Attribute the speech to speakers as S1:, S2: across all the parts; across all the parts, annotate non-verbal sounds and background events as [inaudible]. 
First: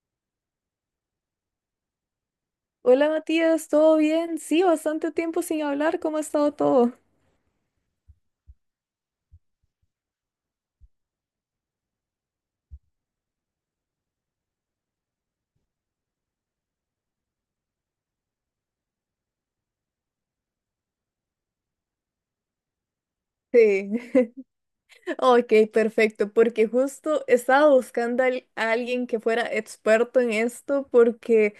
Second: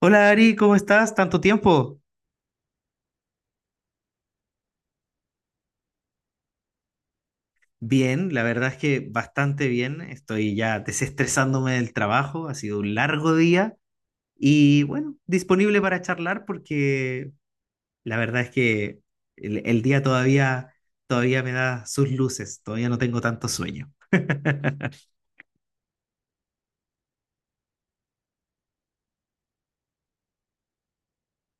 S1: Hola Ari, ¿cómo estás? ¿Tanto tiempo?
S2: Hola Matías, ¿todo bien? Sí, bastante tiempo sin hablar, ¿cómo ha estado todo?
S1: Bien, la verdad es que bastante bien. Estoy ya desestresándome del trabajo, ha sido un largo día y bueno, disponible para charlar porque la verdad es que el día todavía, todavía me da sus luces, todavía no tengo tanto
S2: Sí,
S1: sueño. [laughs]
S2: [laughs] ok, perfecto, porque justo estaba buscando a alguien que fuera experto en esto, porque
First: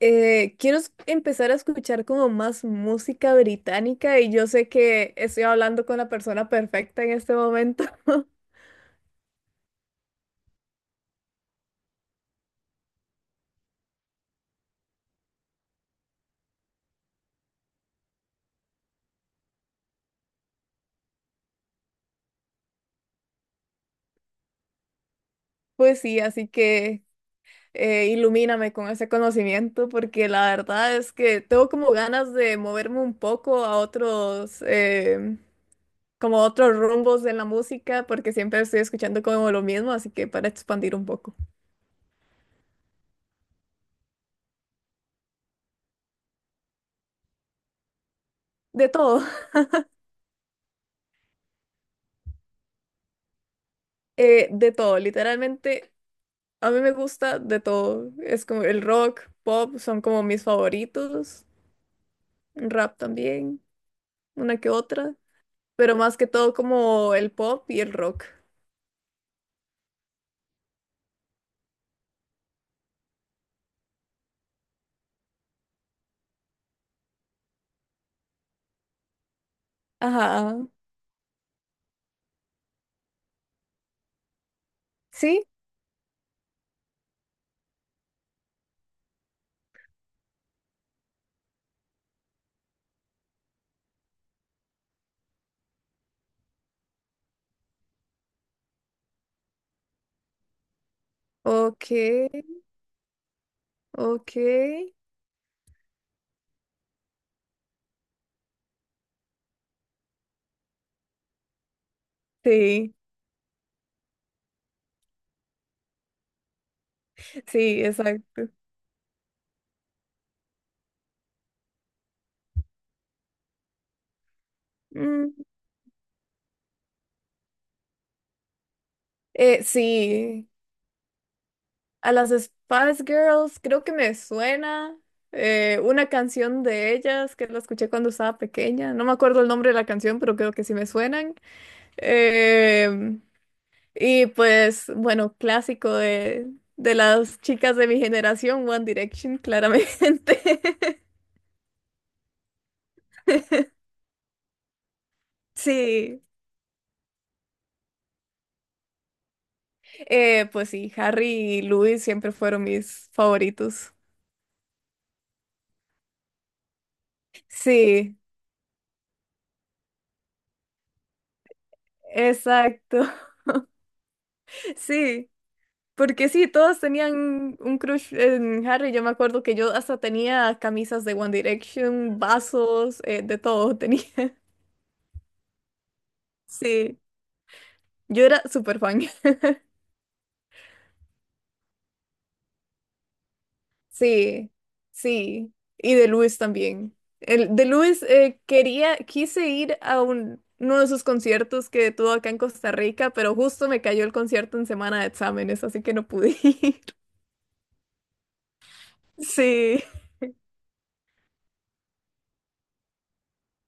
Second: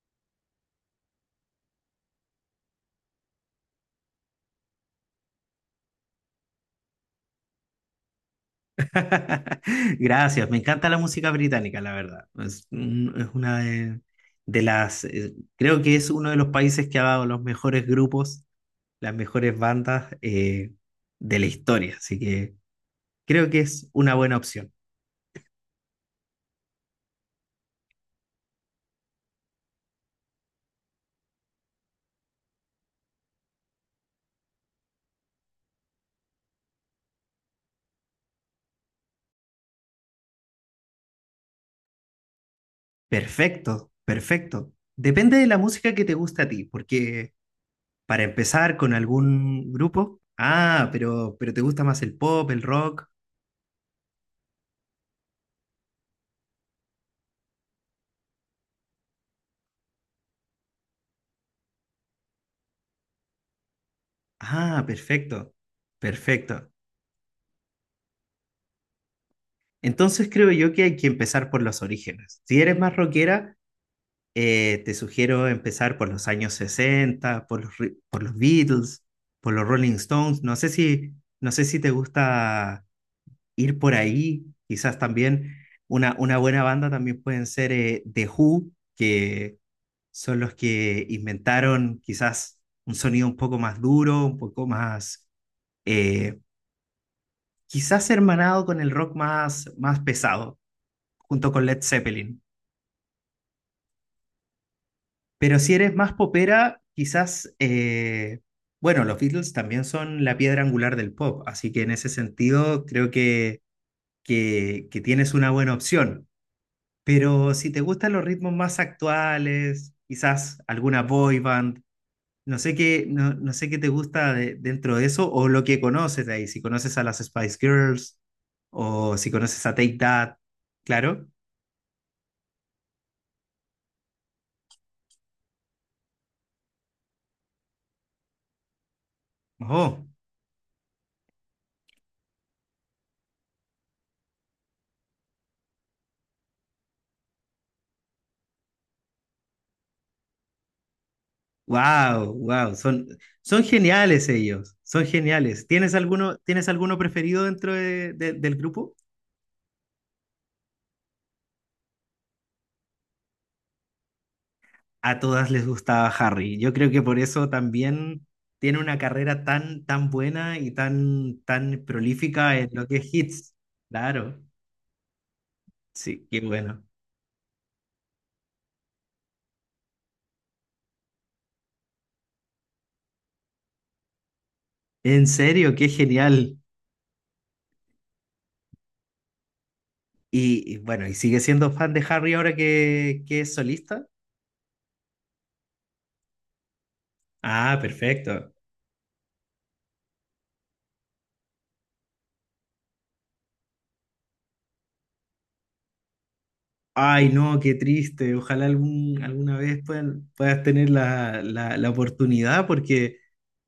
S2: quiero empezar a escuchar como más música británica y yo sé que estoy hablando con la persona perfecta en este momento. [laughs]
S1: Gracias, me encanta la música británica, la verdad. Es, es una de las, creo que es uno de los países que ha dado los mejores grupos, las mejores bandas de la historia. Así que creo que es una buena opción.
S2: Pues sí, así que ilumíname con ese conocimiento, porque la verdad es que tengo como ganas de moverme un poco a otros, como a otros rumbos de la música, porque siempre estoy escuchando como lo mismo, así que para expandir un poco.
S1: Perfecto, perfecto. Depende de la música que te gusta a ti, porque para empezar
S2: De
S1: con
S2: todo, [laughs]
S1: algún grupo, ah, pero te gusta más el pop, el rock.
S2: de todo, literalmente, a mí me gusta de todo. Es como el rock, pop, son como mis favoritos, rap también, una que
S1: Ah,
S2: otra,
S1: perfecto,
S2: pero más que todo
S1: perfecto.
S2: como el pop y el rock.
S1: Entonces creo yo que hay que empezar por los orígenes. Si eres más rockera, te sugiero empezar por los años 60, por los, por los Beatles, por los Rolling Stones. No
S2: Ajá,
S1: sé si, no sé si te gusta ir por ahí. Quizás
S2: sí,
S1: también una buena banda también pueden ser The Who, que son los que inventaron quizás un sonido un poco más duro, un poco más, eh, quizás hermanado con el rock más, más pesado, junto con Led
S2: ok.
S1: Zeppelin.
S2: Ok,
S1: Pero si eres más popera, quizás, bueno, los Beatles también son la piedra angular del pop, así que en ese sentido
S2: sí,
S1: creo que, que tienes una buena opción. Pero si te
S2: sí,
S1: gustan los
S2: exacto.
S1: ritmos más actuales, quizás alguna boy band, no sé qué, no, no sé qué te gusta dentro de eso
S2: Mm,
S1: o lo que conoces de ahí, si conoces a las Spice Girls o si conoces a Take That,
S2: sí,
S1: claro.
S2: a las Spice Girls creo que me suena una canción de ellas que la escuché cuando estaba pequeña. No me acuerdo el nombre de la
S1: Oh.
S2: canción, pero creo que sí me suenan. Em, y pues, bueno, clásico de las chicas de mi generación, One Direction, claramente. [laughs]
S1: Wow, wow, son, son geniales ellos, son geniales.
S2: Sí,
S1: Tienes alguno preferido dentro del grupo?
S2: pues sí, Harry y Louis siempre fueron mis favoritos.
S1: A todas les gustaba Harry. Yo creo que por eso
S2: Sí.
S1: también tiene una carrera tan, tan buena y tan, tan prolífica en lo que
S2: Exacto,
S1: es hits. Claro,
S2: [laughs] sí,
S1: sí,
S2: porque
S1: qué
S2: sí, todos
S1: bueno.
S2: tenían un crush en Harry. Yo me acuerdo que yo hasta tenía camisas de One Direction, vasos, de todo tenía. [laughs]
S1: En serio, qué genial.
S2: Sí, yo era súper fan. [laughs]
S1: Y bueno, ¿y sigue siendo fan de Harry ahora que es solista?
S2: Sí, sí, y de Luis también. El, de
S1: Ah,
S2: Luis
S1: perfecto.
S2: quería, quise ir a uno de sus conciertos que tuvo acá en Costa Rica, pero justo me cayó el concierto en semana de exámenes, así que no pude [laughs] ir.
S1: Ay, no, qué triste. Ojalá algún, alguna vez
S2: Sí,
S1: puedas tener la, la, la oportunidad, porque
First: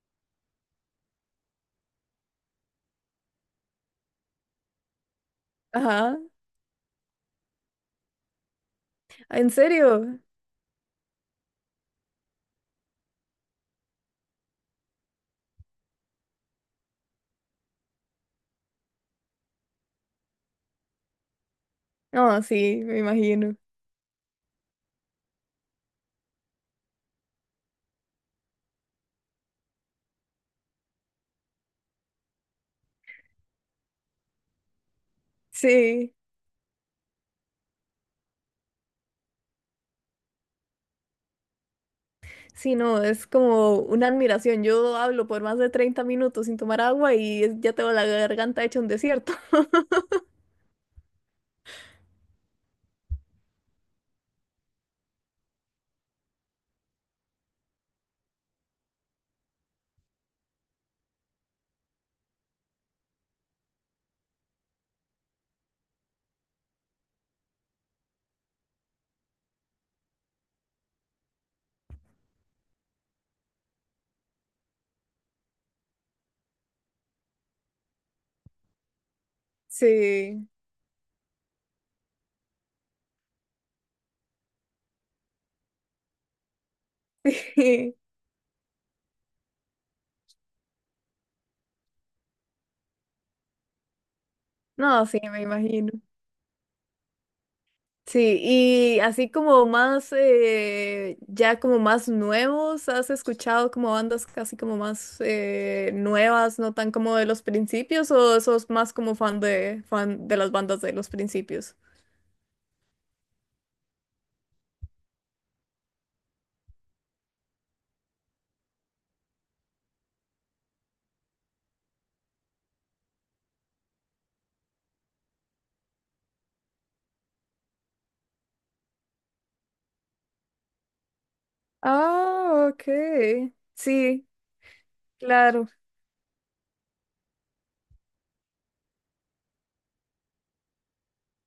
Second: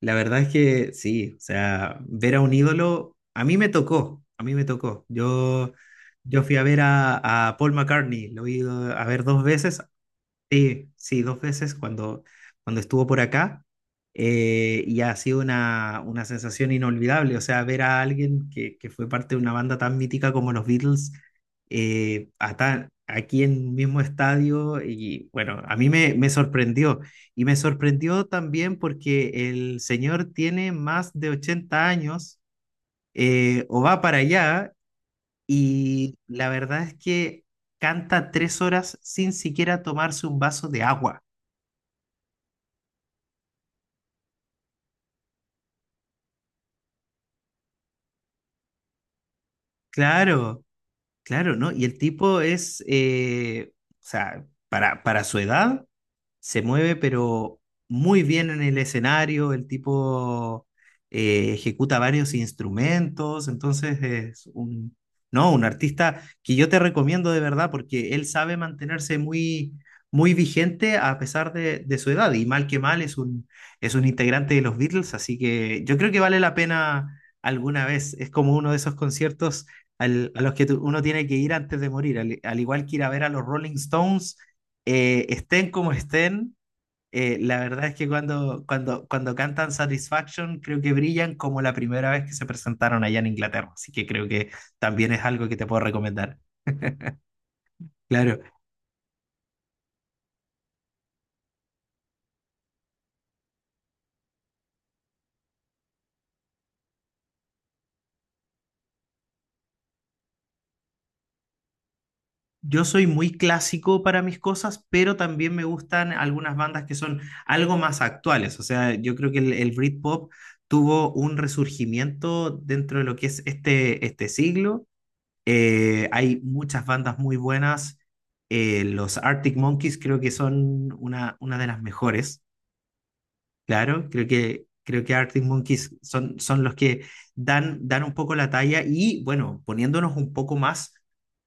S1: la verdad es que sí, o sea, ver a un ídolo, a mí me tocó, a mí me tocó. Yo,
S2: ajá,
S1: yo fui a ver a Paul McCartney, lo he ido a ver dos
S2: ¿en
S1: veces.
S2: serio?
S1: Sí, sí, dos veces cuando, cuando estuvo por acá, y ha sido una sensación inolvidable, o sea, ver a alguien que fue parte de una banda tan mítica como los Beatles,
S2: No, sí, me
S1: aquí
S2: imagino.
S1: en un mismo estadio y bueno, a mí me, me sorprendió y me sorprendió también porque el señor tiene más de 80 años, o va para allá,
S2: Sí,
S1: y la verdad es que canta tres horas sin siquiera tomarse un vaso de agua.
S2: sí, no, es como una admiración. Yo hablo por más de 30 minutos sin tomar agua y ya tengo la garganta hecha un desierto. [laughs]
S1: Claro, claro, ¿no? Y el tipo es, o sea, para su edad, se mueve, pero muy bien en el escenario, el tipo ejecuta varios instrumentos, entonces es un, no, un artista que yo te recomiendo de verdad porque él sabe mantenerse muy, muy vigente a pesar de su edad y mal que mal es un integrante de los Beatles, así que yo creo que vale la pena alguna vez, es como uno de esos conciertos, a
S2: Sí,
S1: los que uno tiene que ir antes de morir, al, al igual que ir a ver a los Rolling Stones, estén como estén, la verdad es
S2: sí.
S1: que cuando, cuando, cuando cantan Satisfaction, creo que brillan como la primera vez que se presentaron allá en Inglaterra. Así que creo que
S2: No,
S1: también
S2: sí,
S1: es
S2: me
S1: algo que te puedo
S2: imagino.
S1: recomendar.
S2: Sí,
S1: Claro,
S2: y así como más, ya como más nuevos, ¿has escuchado como bandas casi como más nuevas, no tan como de los principios, o sos más como fan fan de las bandas de los principios?
S1: yo soy muy clásico para mis cosas, pero también me gustan algunas bandas que son algo más actuales. O sea, yo creo que el Britpop tuvo un resurgimiento dentro de lo que es este, este siglo. Hay muchas bandas muy buenas. Los Arctic Monkeys creo que son una de las mejores,
S2: Ah, ok.
S1: claro.
S2: Sí,
S1: Creo que Arctic
S2: claro.
S1: Monkeys son, son los que dan, dan un poco la talla y, bueno, poniéndonos un poco más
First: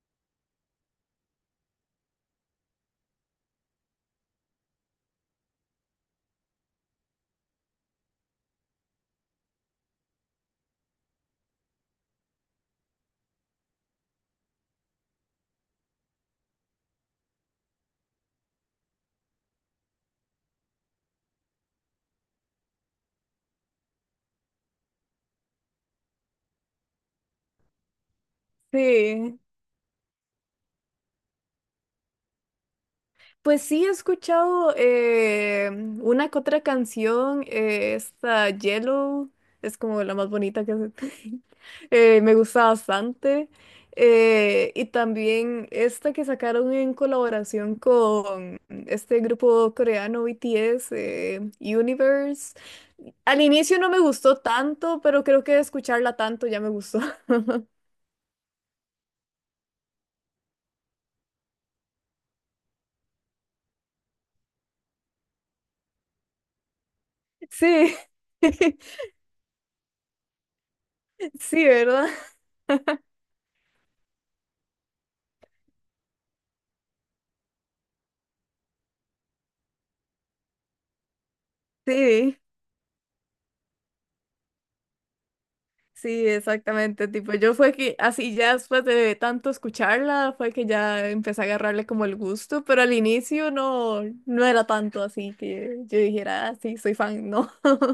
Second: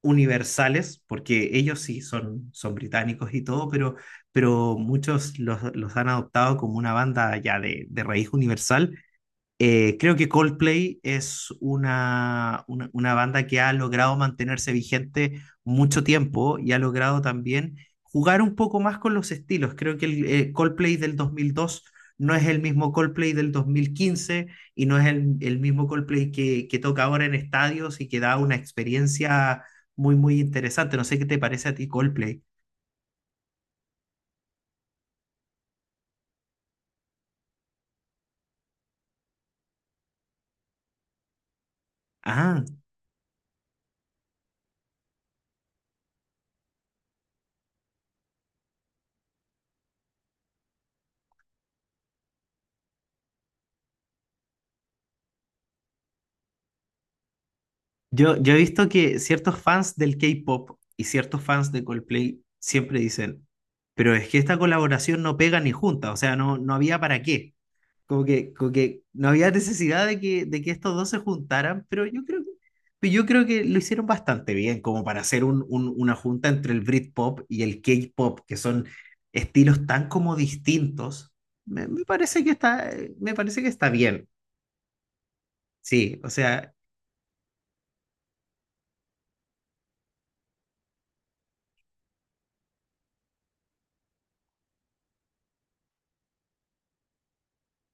S1: universales, porque ellos sí son, son británicos y todo, pero muchos los han adoptado como una banda ya de raíz universal. Creo que Coldplay es una banda que ha logrado mantenerse vigente mucho tiempo y ha logrado también jugar un poco más con los estilos. Creo que el Coldplay del 2002 no es el mismo Coldplay del 2015 y no es el mismo Coldplay que toca ahora en estadios y que da una
S2: Sí,
S1: experiencia muy, muy interesante. No sé qué te parece a ti Coldplay.
S2: pues sí, he escuchado una que otra canción, esta Yellow, es como la más bonita que [laughs] me
S1: Ah.
S2: gusta bastante. Y también esta que sacaron en colaboración con este grupo coreano BTS, Universe. Al inicio no me gustó tanto, pero creo que de escucharla tanto ya me gustó. [laughs]
S1: Yo he visto que ciertos fans del K-pop y ciertos fans de Coldplay siempre dicen, pero es que esta colaboración no pega ni junta, o sea, no, no había para qué.
S2: Sí,
S1: Como
S2: [laughs]
S1: que no había necesidad de que estos dos se
S2: sí,
S1: juntaran, pero
S2: ¿verdad?
S1: yo creo que, pero yo creo que lo hicieron bastante bien, como para hacer un, una junta entre el Britpop y el K-pop, que son estilos tan como distintos. Me
S2: Sí.
S1: parece que está, me parece que está bien. Sí,
S2: Sí,
S1: o sea,
S2: exactamente, tipo, yo fue que así ya después de tanto escucharla, fue que ya empecé a agarrarle como el gusto, pero al inicio no, no era tanto así que yo dijera, ah, sí, soy fan, no. [laughs]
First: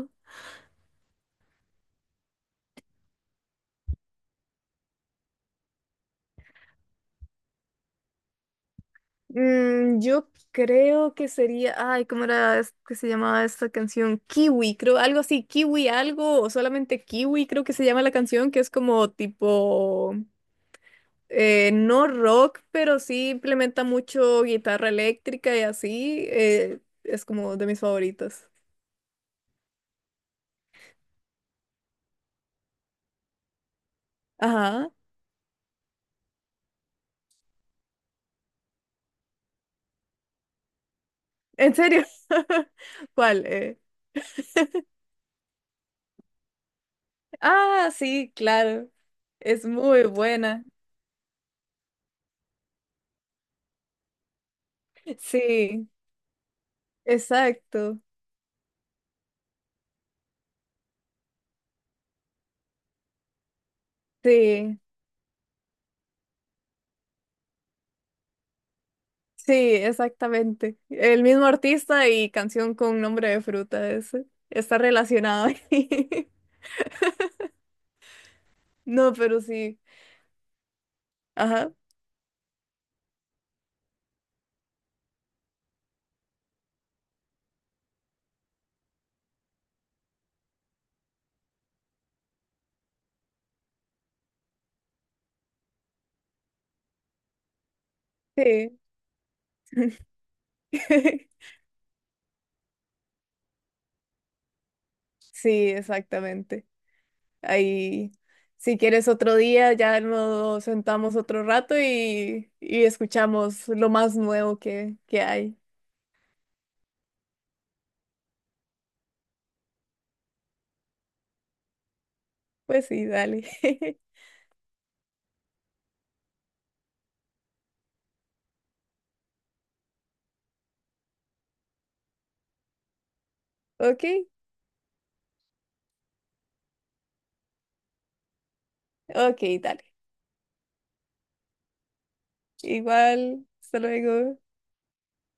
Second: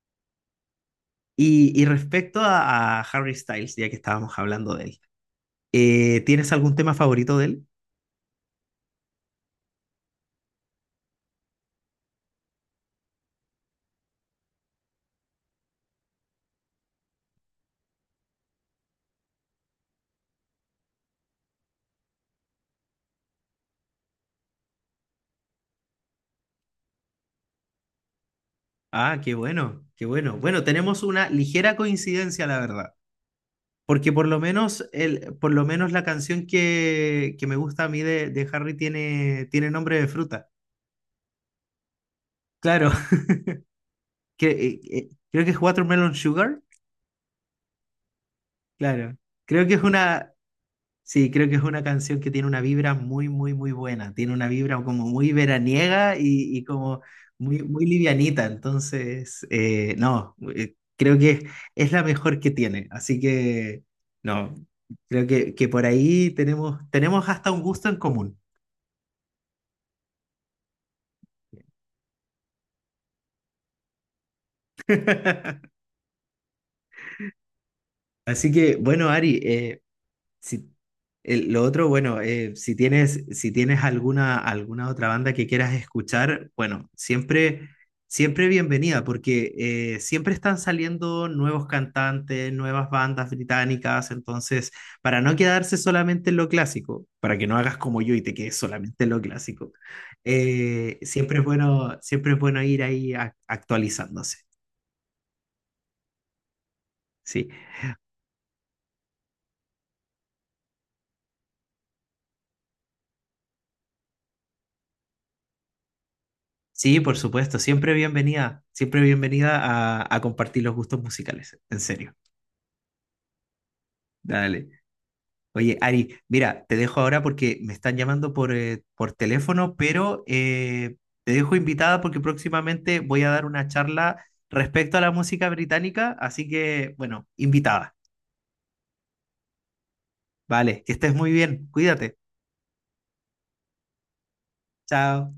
S1: y respecto a Harry Styles, ya que estábamos hablando de él, ¿tienes algún tema favorito de él?
S2: Mm, yo creo que sería, ay, ¿cómo era que se llamaba esta canción? Kiwi, creo, algo así, Kiwi algo, o solamente Kiwi creo que se llama la canción, que es como tipo... no rock, pero sí implementa mucho guitarra eléctrica y así. Eh, es como de mis favoritos.
S1: Ah, qué bueno, qué bueno. Bueno, tenemos una ligera coincidencia, la verdad. Porque por lo menos,
S2: Ajá.
S1: el, por lo menos la canción que me gusta a mí de Harry tiene, tiene nombre de fruta.
S2: ¿En serio? [laughs]
S1: Claro, [laughs]
S2: ¿Cuál? ¿Eh?
S1: que, creo que es Watermelon Sugar.
S2: Ah, sí, claro.
S1: Claro,
S2: Es
S1: creo que es
S2: muy
S1: una,
S2: buena.
S1: sí, creo que es una canción que tiene una vibra muy, muy, muy buena. Tiene una vibra como muy
S2: Sí,
S1: veraniega y como muy, muy
S2: exacto.
S1: livianita. Entonces, no, creo que es la mejor que tiene. Así que, no,
S2: Sí,
S1: creo que por ahí tenemos, tenemos hasta un gusto en común.
S2: sí, exactamente. El mismo artista y canción con nombre de fruta ese. Está relacionado
S1: [laughs]
S2: ahí. [laughs]
S1: Así que, bueno,
S2: No,
S1: Ari,
S2: pero sí.
S1: si, lo
S2: Ajá.
S1: otro, bueno, si tienes, si tienes alguna, alguna otra banda que quieras escuchar, bueno, siempre, siempre bienvenida, porque siempre están saliendo nuevos cantantes, nuevas bandas británicas, entonces, para no quedarse solamente en lo clásico, para que no hagas como yo y te quedes
S2: Sí.
S1: solamente en lo clásico,
S2: [laughs]
S1: siempre es bueno ir ahí actualizándose.
S2: Sí, exactamente.
S1: Sí.
S2: Ahí, si quieres otro día, ya nos sentamos otro rato y escuchamos lo más nuevo que hay.
S1: Sí, por supuesto, siempre bienvenida a compartir los gustos musicales, en serio.
S2: Pues sí, dale. [laughs]
S1: Dale. Oye, Ari, mira, te dejo ahora porque me están llamando por teléfono, pero te dejo invitada porque próximamente voy a dar una
S2: Ok,
S1: charla respecto a la música británica, así que, bueno, invitada.
S2: ok, dale.
S1: Vale, que estés muy bien, cuídate.
S2: Igual, hasta luego.
S1: Chao.